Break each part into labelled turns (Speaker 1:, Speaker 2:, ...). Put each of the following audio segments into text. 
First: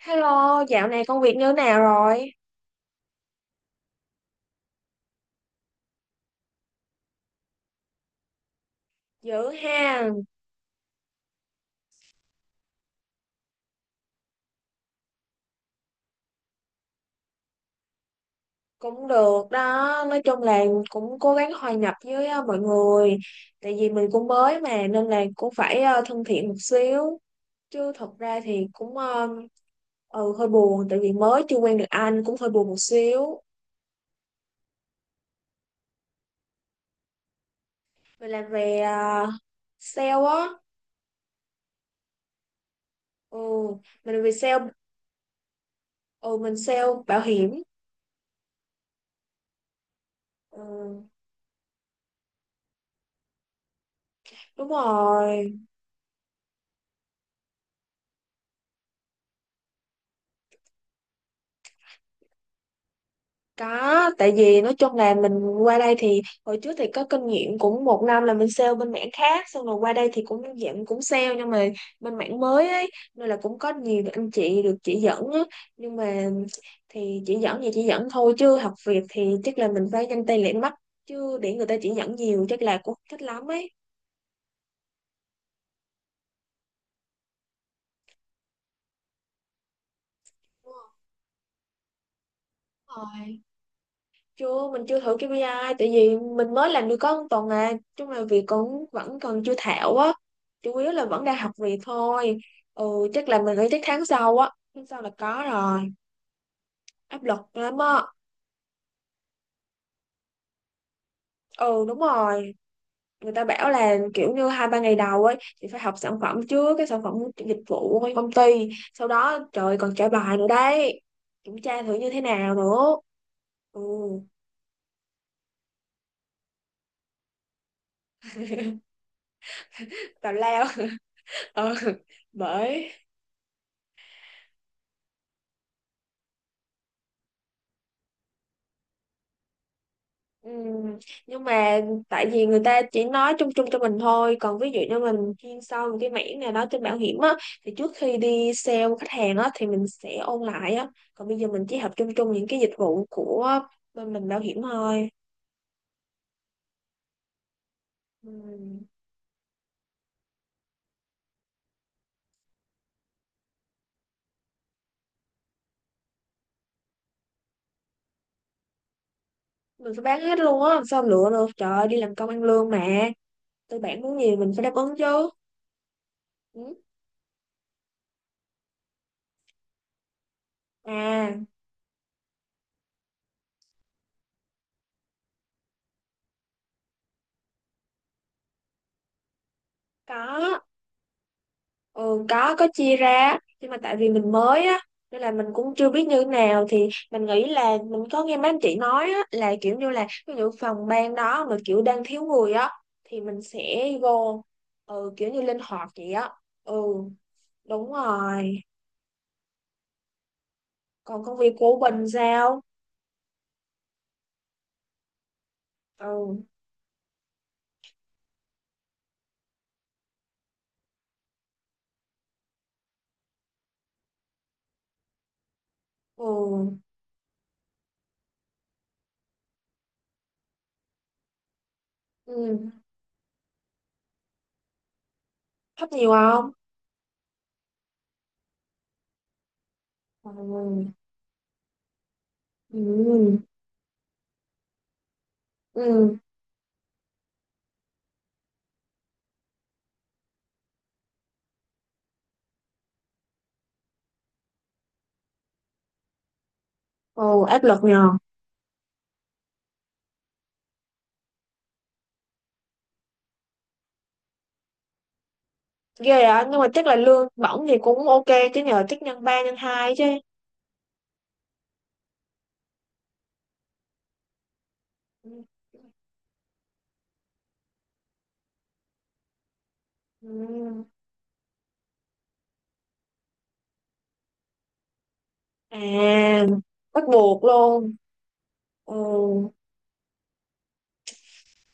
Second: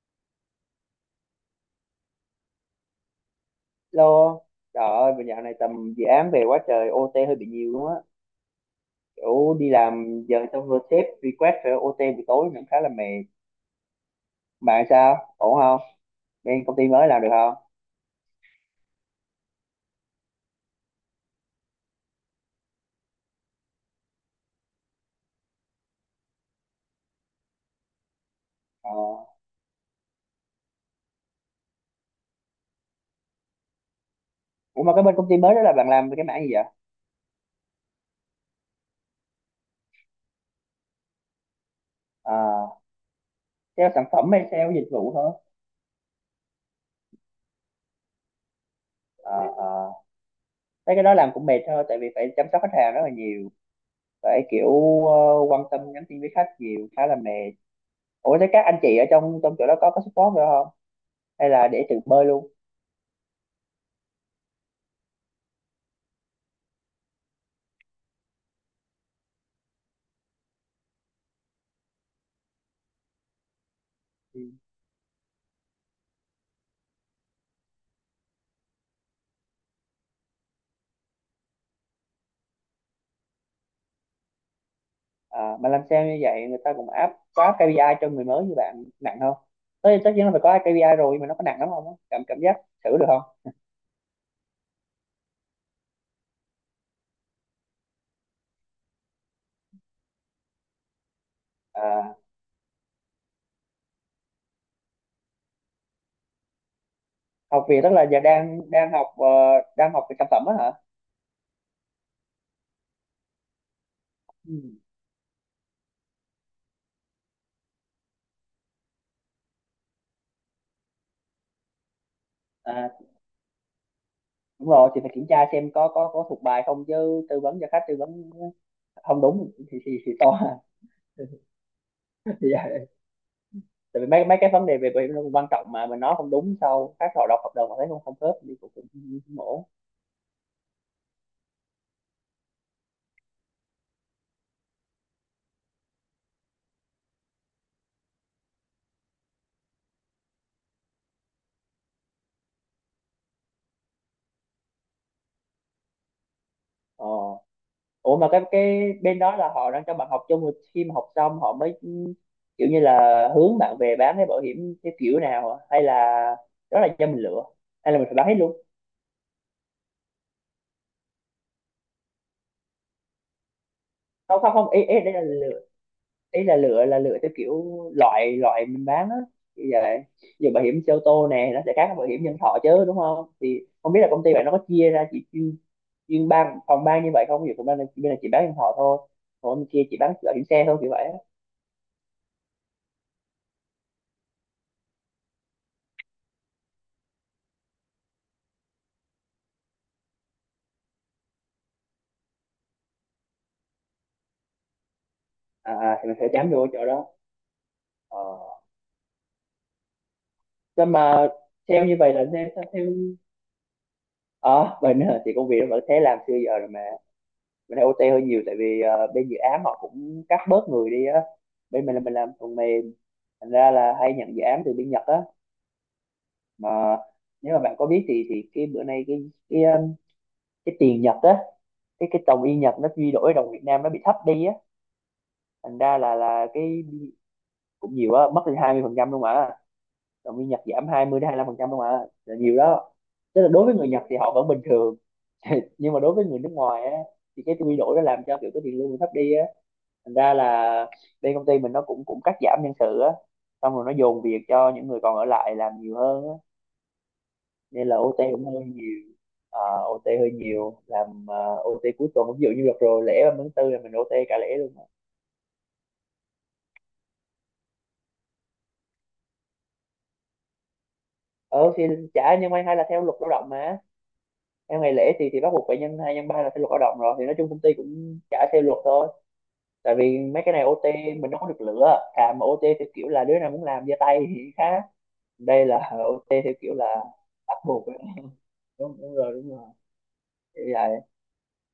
Speaker 1: Hello, dạo này công việc như thế nào rồi?
Speaker 2: Lô, trời ơi, bây dạo này tầm dự án về quá trời OT hơi bị nhiều luôn á.
Speaker 1: Dữ
Speaker 2: Kiểu đi
Speaker 1: ha,
Speaker 2: làm giờ xong rồi sếp request phải OT buổi tối cũng khá là mệt. Bạn sao? Ổn không? Bên công ty mới làm được không?
Speaker 1: cũng được đó. Nói chung là cũng cố gắng hòa nhập với mọi người. Tại vì mình cũng mới mà nên là cũng phải thân thiện một xíu. Chứ thật ra thì
Speaker 2: Ờ.
Speaker 1: hơi buồn tại vì mới chưa quen được anh cũng hơi buồn một xíu.
Speaker 2: Ủa mà cái bên công ty mới đó là bạn làm về cái mảng gì vậy?
Speaker 1: Mình làm về sale á.
Speaker 2: À,
Speaker 1: Ừ,
Speaker 2: sale sản
Speaker 1: mình làm
Speaker 2: phẩm
Speaker 1: về
Speaker 2: hay
Speaker 1: sale,
Speaker 2: sale dịch vụ thôi?
Speaker 1: ừ, mình sale bảo hiểm.
Speaker 2: À, à. Thấy
Speaker 1: Ừ,
Speaker 2: cái đó làm cũng mệt thôi, tại vì phải chăm sóc khách hàng rất là nhiều. Phải kiểu
Speaker 1: đúng
Speaker 2: ờ,
Speaker 1: rồi.
Speaker 2: quan tâm nhắn tin với khách nhiều, khá là mệt. Ủa thế các anh chị ở trong trong chỗ đó có support nữa không? Hay là để tự bơi luôn?
Speaker 1: Có, tại vì nói chung là mình qua đây thì hồi trước thì có kinh nghiệm cũng một năm là mình sale bên mảng khác, xong rồi qua đây thì cũng dạng cũng sale, nhưng mà bên mảng mới ấy nên là cũng có nhiều anh
Speaker 2: Ừ.
Speaker 1: chị được chỉ dẫn á. Nhưng mà thì chỉ dẫn thôi, chứ học việc thì chắc là mình phải nhanh tay lẹ mắt, chứ để người ta chỉ dẫn nhiều chắc là cũng thích lắm ấy.
Speaker 2: À, mà làm sao như vậy người ta cũng áp có KPI cho người mới như bạn nặng không? Tất tất nhiên là phải có
Speaker 1: Đúng
Speaker 2: KPI rồi, nhưng mà nó có nặng lắm không? Cảm cảm giác thử được
Speaker 1: rồi.
Speaker 2: không?
Speaker 1: Chưa, mình chưa thử KPI tại vì mình mới làm được có một tuần à, chung là việc cũng vẫn còn chưa thạo á, chủ yếu là vẫn đang học việc
Speaker 2: À,
Speaker 1: thôi. Ừ, chắc là mình nghĩ chắc tháng sau á, tháng sau là có rồi, áp lực
Speaker 2: học
Speaker 1: lắm
Speaker 2: việc tức
Speaker 1: á.
Speaker 2: là giờ đang đang học ờ, đang học về sản phẩm á hả?
Speaker 1: Ừ đúng rồi, người ta bảo là kiểu như
Speaker 2: Ừ.
Speaker 1: hai ba ngày đầu ấy thì phải học sản phẩm trước, cái sản phẩm dịch vụ của công ty, sau đó trời ơi, còn trả bài nữa đấy, kiểm tra thử như thế nào
Speaker 2: À,
Speaker 1: nữa. Ừ,
Speaker 2: đúng rồi, thì phải kiểm tra xem có thuộc bài không, chứ tư vấn cho khách, tư vấn không đúng thì thì to
Speaker 1: tào
Speaker 2: à.
Speaker 1: lao. Ừ,
Speaker 2: Thì vậy.
Speaker 1: bởi.
Speaker 2: Tại vì mấy mấy cái vấn đề về về nó cũng quan trọng, mà mình nói không đúng, sau khách họ đọc hợp đồng họ thấy không không khớp thì cũng cũng cũng ổn.
Speaker 1: Ừ, nhưng mà tại vì người ta chỉ nói chung chung cho mình thôi, còn ví dụ như mình chuyên sâu một cái mảng nào đó trên bảo hiểm á, thì trước khi đi sale khách hàng á thì mình sẽ ôn lại á, còn bây giờ mình chỉ học chung chung những cái dịch vụ của bên mình bảo hiểm thôi.
Speaker 2: Ờ, ủa mà
Speaker 1: Ừ.
Speaker 2: cái bên đó là họ đang cho bạn học chung, rồi khi mà học xong họ mới kiểu như là hướng bạn về bán cái bảo hiểm cái kiểu nào à? Hay là đó là do mình lựa, hay là mình phải bán hết luôn?
Speaker 1: Mình phải bán hết luôn á, làm sao lựa được, trời ơi, đi làm công ăn lương mà, tư bản muốn gì
Speaker 2: Không,
Speaker 1: mình
Speaker 2: không,
Speaker 1: phải
Speaker 2: không,
Speaker 1: đáp
Speaker 2: ý
Speaker 1: ứng
Speaker 2: ý đây là
Speaker 1: chứ.
Speaker 2: lựa, ý là
Speaker 1: Ừ.
Speaker 2: lựa, là lựa theo kiểu loại, loại mình bán á, như vậy. Giờ bảo hiểm xe ô tô
Speaker 1: À,
Speaker 2: nè nó sẽ khác với bảo hiểm nhân thọ chứ, đúng không? Thì không biết là công ty bạn nó có chia ra chỉ chuyên chuyên phòng ban như vậy không, ví dụ phòng ban này, bên này chỉ bán nhân thọ thôi, còn bên kia chỉ bán bảo hiểm
Speaker 1: có.
Speaker 2: xe thôi, kiểu vậy á.
Speaker 1: Ừ, có chia ra nhưng mà tại vì mình mới á, nên là mình cũng chưa biết như thế nào, thì mình nghĩ là mình có nghe mấy anh chị nói á, là kiểu như là ví dụ phòng ban đó mà kiểu đang thiếu người á thì mình sẽ vô, ừ, kiểu như linh
Speaker 2: À,
Speaker 1: hoạt
Speaker 2: à, thì
Speaker 1: vậy
Speaker 2: mình sẽ
Speaker 1: á.
Speaker 2: chám vô
Speaker 1: Ừ
Speaker 2: chỗ đó.
Speaker 1: đúng
Speaker 2: ờ
Speaker 1: rồi,
Speaker 2: nhưng
Speaker 1: còn
Speaker 2: mà
Speaker 1: công việc của
Speaker 2: theo như
Speaker 1: Bình
Speaker 2: vậy là nên
Speaker 1: sao?
Speaker 2: sao theo mình thì công việc nó vẫn thế, làm xưa
Speaker 1: Ừ.
Speaker 2: giờ rồi mà. Mình thấy OT hơi nhiều tại vì bên dự án họ cũng cắt bớt người đi á. Bên mình là mình làm phần mềm, thành ra là hay nhận dự án từ bên Nhật á.
Speaker 1: Ừ.
Speaker 2: Mà nếu mà bạn có biết thì cái bữa nay cái tiền Nhật á, cái đồng yên
Speaker 1: Ừ,
Speaker 2: Nhật nó quy đổi đồng Việt Nam nó bị thấp đi á, thành
Speaker 1: thấp
Speaker 2: ra
Speaker 1: nhiều
Speaker 2: là
Speaker 1: không?
Speaker 2: cái cũng nhiều á, mất đi 20% luôn mà. Đồng yên Nhật giảm
Speaker 1: Ừ.
Speaker 2: 20 đến 25% không ạ, là nhiều đó.
Speaker 1: Ừ.
Speaker 2: Tức là đối với người Nhật thì họ vẫn bình thường, nhưng mà đối
Speaker 1: Ừ.
Speaker 2: với người nước ngoài á thì cái quy đổi nó làm cho kiểu cái tiền lương thấp đi á, thành ra là bên công ty mình nó cũng cũng cắt giảm nhân sự á, xong rồi nó dồn việc cho những người còn ở lại làm nhiều hơn á,
Speaker 1: Ừ, áp lực
Speaker 2: nên là
Speaker 1: nhờ.
Speaker 2: OT cũng hơi nhiều. Ờ, OT hơi nhiều, làm OT cuối tuần, ví dụ như đợt rồi lễ 30 tháng tư là mình OT cả lễ luôn mà.
Speaker 1: Ghê á, nhưng mà chắc là lương bổng thì cũng ok chứ nhờ, chắc nhân ba nhân hai chứ.
Speaker 2: Ờ thì trả, nhưng may hay là theo luật lao động mà, theo ngày lễ thì
Speaker 1: Ừ.
Speaker 2: bắt buộc phải nhân hai nhân ba, là theo luật lao động rồi, thì nói chung công ty cũng trả theo luật thôi. Tại vì mấy cái này
Speaker 1: Ừ.
Speaker 2: OT mình đâu có được lựa, thà mà OT theo kiểu là đứa nào muốn làm giơ tay thì khác, đây là OT
Speaker 1: À,
Speaker 2: theo kiểu là
Speaker 1: bắt buộc
Speaker 2: bắt buộc.
Speaker 1: luôn. Ừ,
Speaker 2: Đúng, đúng rồi, đúng rồi. Thì vậy.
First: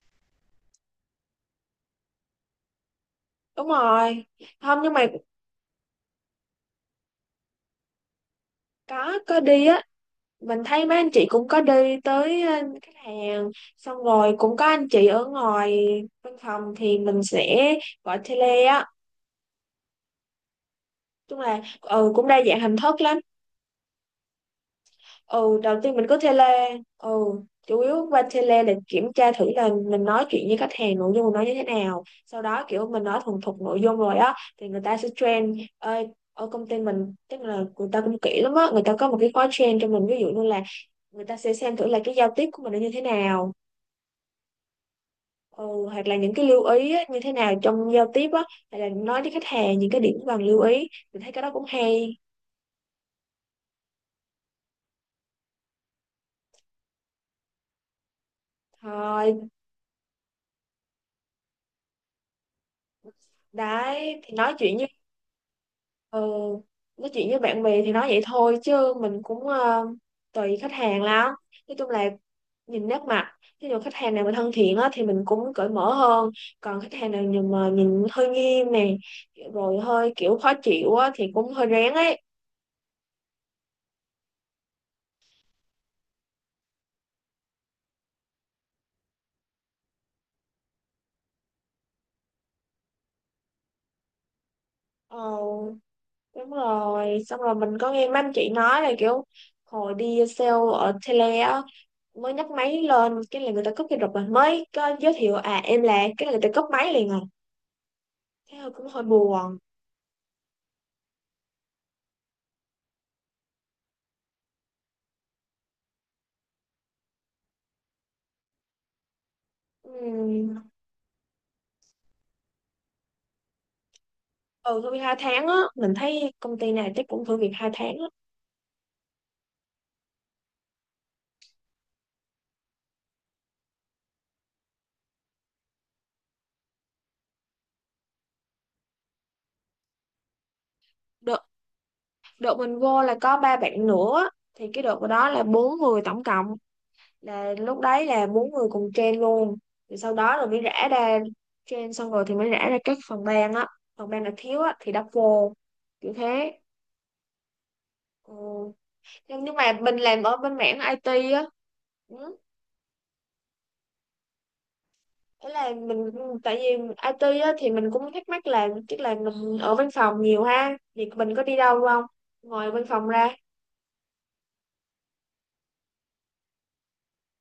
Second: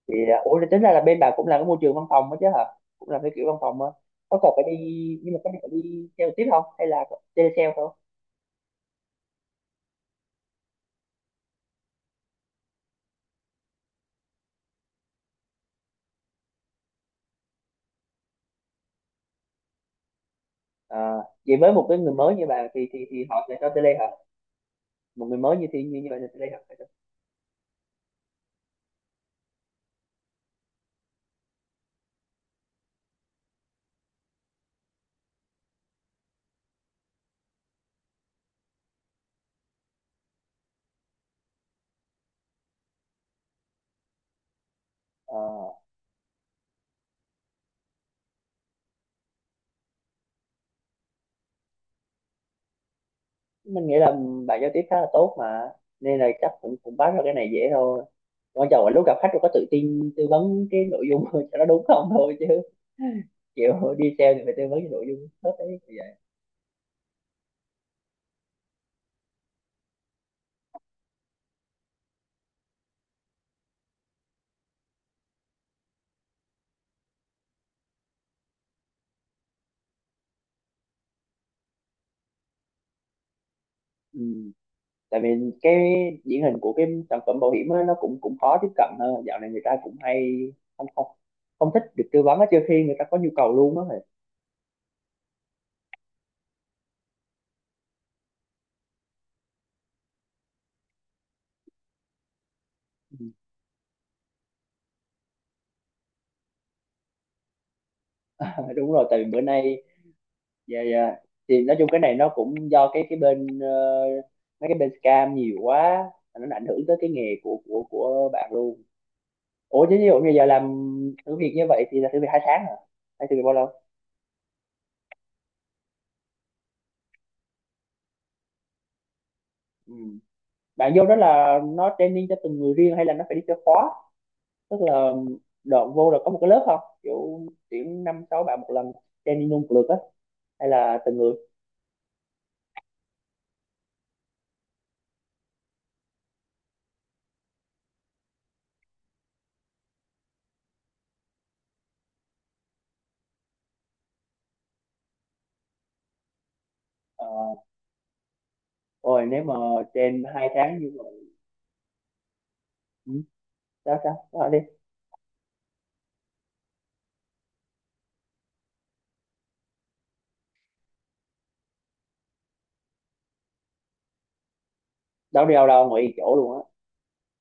Speaker 2: Thì à, ủa, thì tính ra là bên bà cũng làm cái môi trường văn phòng đó chứ hả? Cũng làm cái kiểu văn
Speaker 1: đúng
Speaker 2: phòng á,
Speaker 1: rồi.
Speaker 2: có cần phải đi,
Speaker 1: Không, nhưng mà
Speaker 2: nhưng mà có phải đi theo tiếp không, hay là tele sale thôi?
Speaker 1: có đi á, mình thấy mấy anh chị cũng có đi tới khách hàng, xong rồi cũng có anh chị ở ngoài văn phòng thì mình sẽ gọi tele á.
Speaker 2: À,
Speaker 1: Chung
Speaker 2: vậy
Speaker 1: là
Speaker 2: với một cái
Speaker 1: ừ
Speaker 2: người
Speaker 1: cũng
Speaker 2: mới
Speaker 1: đa
Speaker 2: như
Speaker 1: dạng
Speaker 2: bà
Speaker 1: hình
Speaker 2: thì thì
Speaker 1: thức lắm.
Speaker 2: thì họ sẽ cho tele hả? Một người mới
Speaker 1: Ừ
Speaker 2: như
Speaker 1: đầu
Speaker 2: thì
Speaker 1: tiên
Speaker 2: như
Speaker 1: mình
Speaker 2: như
Speaker 1: có
Speaker 2: vậy là tele
Speaker 1: tele.
Speaker 2: hả?
Speaker 1: Ừ, chủ yếu qua tele là kiểm tra thử là mình nói chuyện với khách hàng, nội dung mình nói như thế nào, sau đó kiểu mình nói thuần thục nội dung rồi á thì người ta sẽ train. Ơi ở công ty mình, tức là người ta cũng kỹ lắm á, người ta có một cái khóa train cho mình, ví dụ như là người ta sẽ xem thử là cái giao tiếp của mình nó như thế nào,
Speaker 2: Ờ.
Speaker 1: ừ, hoặc là những cái lưu ý á, như thế nào trong giao tiếp á, hay là nói với khách hàng những cái điểm cần lưu ý, mình thấy cái đó cũng hay.
Speaker 2: Mình nghĩ là bạn giao tiếp khá là tốt mà, nên là chắc cũng cũng bắt ra cái này dễ thôi, quan trọng là lúc gặp khách
Speaker 1: Thôi
Speaker 2: tôi có tự tin tư vấn cái nội dung cho nó đúng không thôi, chứ kiểu đi
Speaker 1: đấy thì
Speaker 2: sale thì
Speaker 1: nói
Speaker 2: phải tư
Speaker 1: chuyện.
Speaker 2: vấn cái nội dung hết đấy, như vậy.
Speaker 1: Ừ, nói chuyện với bạn bè thì nói vậy thôi chứ mình cũng tùy khách hàng lắm, nói chung là nhìn nét mặt, ví dụ khách hàng nào mà thân thiện á, thì mình cũng cởi mở hơn, còn khách hàng nào nhìn mà nhìn hơi nghiêm nè, rồi hơi kiểu khó chịu á, thì cũng hơi rén ấy.
Speaker 2: Ừ. Tại vì cái điển hình của cái sản phẩm bảo hiểm á, nó cũng cũng khó tiếp cận hơn, dạo này người ta cũng hay không, không, không thích được tư vấn á, trừ khi người ta có nhu cầu luôn á.
Speaker 1: Ờ, đúng rồi, xong rồi mình có nghe mấy anh chị nói là kiểu hồi đi sale ở tele á, mới nhấc máy lên
Speaker 2: Ừ.
Speaker 1: cái là người ta cúp cái rụp, rồi mới có giới thiệu à em là cái là người ta cúp máy liền rồi, thế hơi cũng
Speaker 2: Đúng
Speaker 1: hơi
Speaker 2: rồi, tại vì bữa
Speaker 1: buồn.
Speaker 2: nay, dạ, dạ, thì nói chung cái này nó cũng do cái bên mấy cái bên scam nhiều quá, nó ảnh hưởng tới cái nghề của bạn luôn. Ủa chứ ví dụ như giờ
Speaker 1: Ừ.
Speaker 2: làm thử việc như vậy thì là thử việc 2 tháng hả, hay thử việc bao lâu?
Speaker 1: Ừ, tôi hai tháng á, mình thấy công ty này chắc cũng thử việc hai tháng á.
Speaker 2: Ừ. Bạn vô đó là nó training cho từng người riêng, hay là nó phải đi theo khóa, tức là đợt vô là có một cái lớp không, kiểu tuyển năm sáu bạn một lần, training luôn một lượt á, hay là từng người?
Speaker 1: Đợt, đợt mình vô là có ba bạn nữa á, thì cái đợt đó là bốn người tổng cộng, là lúc đấy là bốn người cùng train luôn. Thì sau đó rồi mới rã ra, train xong rồi thì mới rã ra các phần ban á, phần ban là thiếu á thì đắp vô, kiểu thế.
Speaker 2: Ờ,
Speaker 1: Ừ.
Speaker 2: rồi
Speaker 1: Nhưng
Speaker 2: nếu
Speaker 1: nhưng
Speaker 2: mà
Speaker 1: mà mình làm
Speaker 2: trên
Speaker 1: ở
Speaker 2: hai
Speaker 1: bên mảng
Speaker 2: tháng như vậy.
Speaker 1: IT á. Ừ,
Speaker 2: Ừ. sao sao? Nói đi.
Speaker 1: thế là mình, tại vì IT á, thì mình cũng thắc mắc là tức là mình ở văn phòng nhiều ha thì mình có đi đâu không, ngoài văn phòng ra.
Speaker 2: Đâu đi đâu đâu ngoài chỗ luôn á,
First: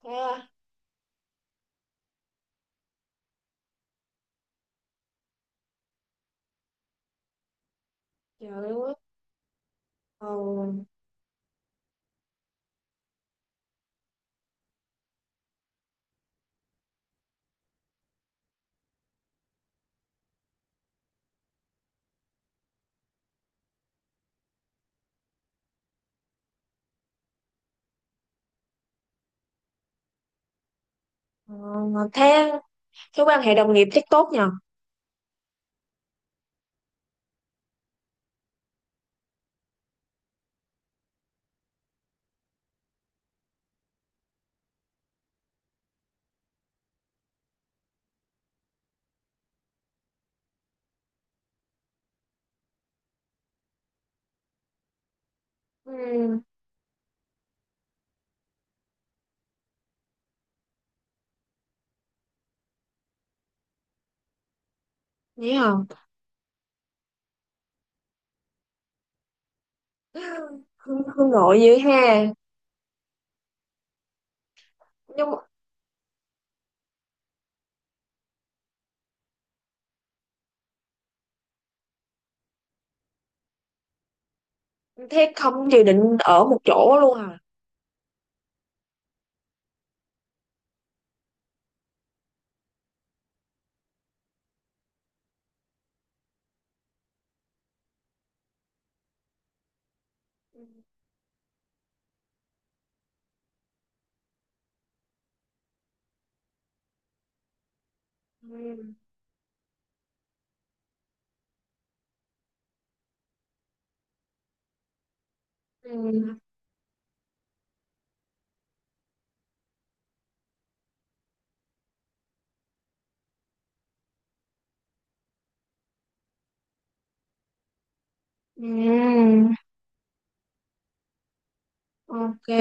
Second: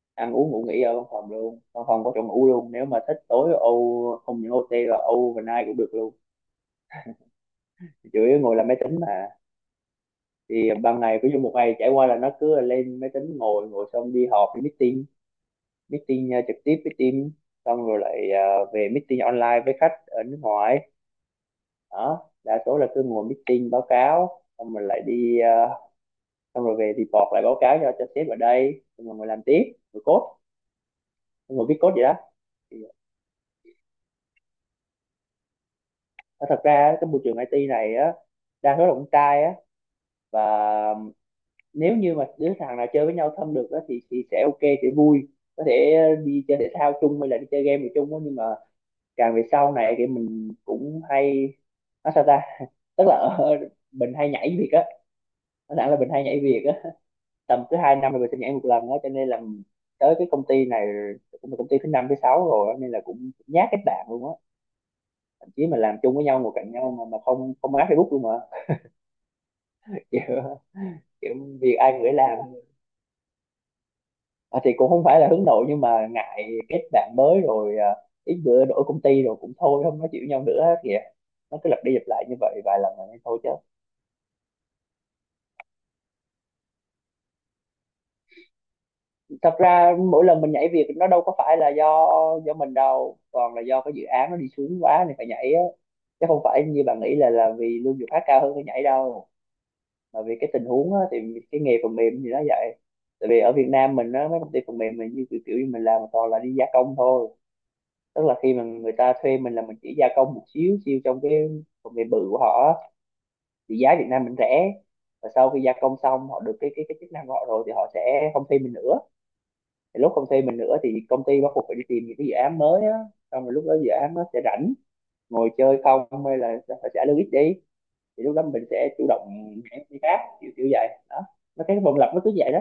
Speaker 1: Thế
Speaker 2: ăn
Speaker 1: à,
Speaker 2: uống ngủ nghỉ ở văn phòng luôn, văn phòng có chỗ ngủ luôn, nếu mà thích tối không những OT là overnight cũng được luôn, chủ yếu
Speaker 1: trời
Speaker 2: ngồi làm máy
Speaker 1: ơi.
Speaker 2: tính mà.
Speaker 1: Ờ,
Speaker 2: Thì ban ngày ví dụ một ngày trải qua là nó cứ lên máy tính ngồi, xong đi họp, đi meeting, meeting trực tiếp với team, xong rồi lại về meeting online với khách ở nước ngoài, đó đa số là cứ ngồi meeting báo cáo, xong rồi lại đi, xong rồi về report lại báo cáo cho sếp ở đây, xong rồi ngồi làm tiếp, ngồi code,
Speaker 1: ờ,
Speaker 2: ngồi viết code, vậy đó.
Speaker 1: thế.
Speaker 2: Thì
Speaker 1: Thế quan hệ đồng nghiệp chắc tốt nhờ?
Speaker 2: Ờ, Thật ra á, cái môi trường IT này á đa số là con trai á, và nếu như mà đứa thằng nào chơi với nhau thân được á thì sẽ ok, sẽ vui, có thể đi chơi thể thao chung hay là đi chơi game gì chung á, nhưng mà càng về sau này thì mình cũng hay nói sao ta, tức là mình hay nhảy việc á, nói thẳng là mình hay
Speaker 1: Ừ,
Speaker 2: nhảy việc á, tầm cứ 2 năm là mình sẽ nhảy một lần á, cho nên là tới cái công ty này cũng là công ty thứ năm thứ sáu rồi á, nên là cũng nhát kết bạn luôn á, thậm
Speaker 1: nghĩ
Speaker 2: chí mà
Speaker 1: không.
Speaker 2: làm chung với nhau ngồi cạnh nhau mà không không áp Facebook luôn mà.
Speaker 1: Hương, Hương
Speaker 2: Kiểu
Speaker 1: nội
Speaker 2: việc
Speaker 1: dữ
Speaker 2: ai gửi
Speaker 1: ha.
Speaker 2: làm. Ờ, thì cũng không phải là
Speaker 1: Nhưng mà
Speaker 2: hướng nội, nhưng mà ngại kết bạn mới rồi à, ít bữa đổi công ty rồi cũng thôi không nói chịu nhau nữa kìa, nó cứ lặp đi lặp lại như vậy vài lần rồi thôi chứ.
Speaker 1: thế không dự định ở một chỗ luôn à?
Speaker 2: Thật ra mỗi lần mình nhảy việc nó đâu có phải là do mình đâu, còn là do cái dự án nó đi xuống quá nên phải nhảy á, chứ không phải như bạn nghĩ là vì lương việc khác cao hơn cái nhảy đâu, mà vì cái
Speaker 1: Ừ.
Speaker 2: tình huống á, thì cái nghề phần mềm thì nó vậy. Tại vì ở Việt Nam mình á mấy công ty phần mềm mình như kiểu như mình làm toàn là đi gia công thôi, tức là khi mà người
Speaker 1: Ừ.
Speaker 2: ta thuê mình là mình chỉ gia công một xíu xíu trong cái công nghệ bự của họ, thì giá Việt Nam mình rẻ, và sau khi gia công xong
Speaker 1: Ừ.
Speaker 2: họ được cái chức năng của họ rồi thì họ sẽ không thuê mình nữa, thì lúc không thuê mình nữa thì công ty bắt buộc phải đi tìm những cái dự án mới á, xong rồi lúc đó dự án nó sẽ rảnh ngồi chơi không, hay là phải trả lương ít đi, thì lúc đó mình sẽ chủ động
Speaker 1: Ừ.
Speaker 2: nhảy đi khác, kiểu kiểu vậy đó, nó cái vòng lặp nó cứ
Speaker 1: Ok,
Speaker 2: vậy đó.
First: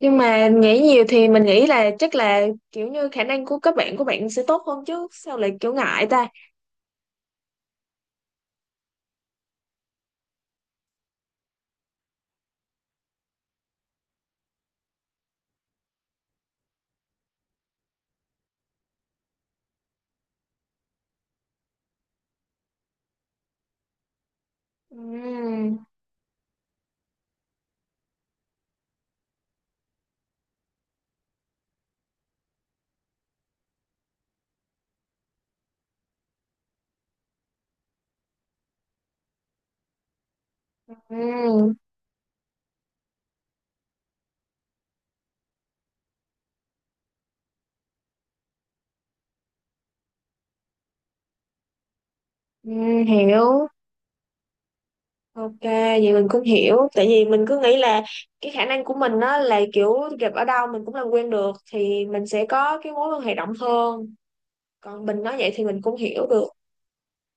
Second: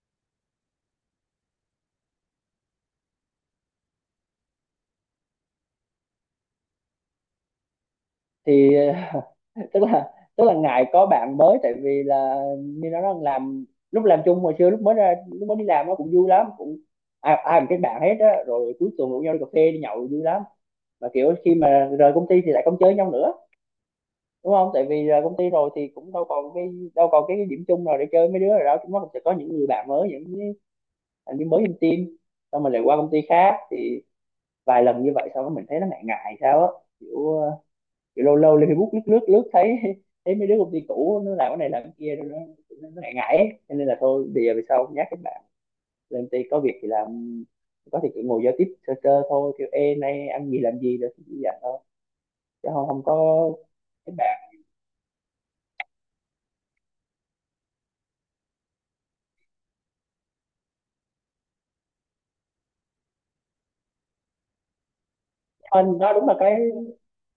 Speaker 1: nhưng mà nghĩ nhiều thì mình nghĩ là chắc là kiểu như khả năng của các bạn của bạn sẽ tốt hơn chứ, sao lại kiểu ngại ta.
Speaker 2: Thì tức là ngại có bạn mới, tại vì là như nó nói làm, lúc làm chung hồi xưa, lúc mới ra, lúc mới đi làm nó cũng vui lắm, cũng ai ai cũng kết bạn hết á, rồi cuối tuần rủ nhau đi cà phê, đi nhậu vui lắm, mà kiểu khi mà rời công ty thì lại không chơi nhau nữa, đúng không, tại vì rời công ty rồi
Speaker 1: Ừm.
Speaker 2: thì cũng đâu còn cái điểm chung nào để chơi, mấy đứa rồi đó chúng nó cũng sẽ có những người bạn mới, những cái thành viên mới trong team, xong mình lại qua công ty khác, thì vài lần như vậy sau đó mình thấy nó ngại ngại sao á, kiểu. Lâu lâu lên Facebook lướt lướt lướt thấy, mấy đứa công ty cũ nó làm cái này
Speaker 1: Ừm.
Speaker 2: làm cái kia rồi nó ngại ngại ấy, cho nên là thôi bây giờ về sau nhắc các bạn, lên công ty có việc thì làm, có thì chỉ ngồi giao tiếp sơ sơ thôi, kiểu ê nay ăn gì làm gì rồi thì dặn thôi, chứ không không
Speaker 1: Ừm,
Speaker 2: có
Speaker 1: hiểu.
Speaker 2: các bạn.
Speaker 1: Ok, vậy mình cũng hiểu, tại vì mình cứ nghĩ là cái khả năng của mình á là kiểu gặp ở đâu mình cũng làm quen được, thì mình sẽ có cái mối quan hệ rộng hơn, còn mình nói vậy thì mình cũng
Speaker 2: Anh nó đúng
Speaker 1: hiểu
Speaker 2: là
Speaker 1: được.
Speaker 2: cái,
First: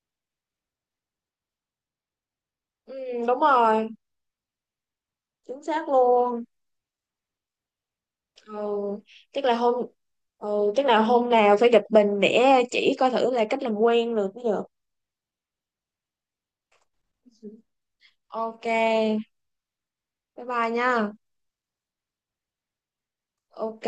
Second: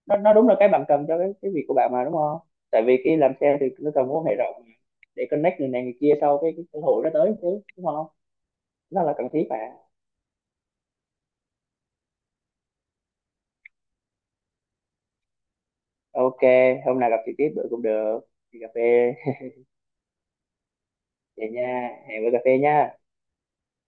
Speaker 2: nó đúng là cái bạn cần cho cái việc của bạn mà, đúng không, tại vì cái làm
Speaker 1: Đúng
Speaker 2: sale thì
Speaker 1: rồi.
Speaker 2: nó cần mối quan hệ rộng, để connect
Speaker 1: Chính
Speaker 2: người này
Speaker 1: xác
Speaker 2: người kia sau
Speaker 1: luôn.
Speaker 2: cái cơ hội nó tới chứ, đúng không,
Speaker 1: Ừ,
Speaker 2: nó là cần
Speaker 1: chắc
Speaker 2: thiết
Speaker 1: là
Speaker 2: mà.
Speaker 1: hôm, chắc là hôm nào phải gặp mình để chỉ coi thử là cách làm quen được bây giờ.
Speaker 2: Ok, hôm nào gặp trực tiếp bữa cũng được, đi
Speaker 1: Ok,
Speaker 2: cà phê.
Speaker 1: bye bye nha.
Speaker 2: Vậy nha, hẹn bữa cà phê nha.
Speaker 1: Ok.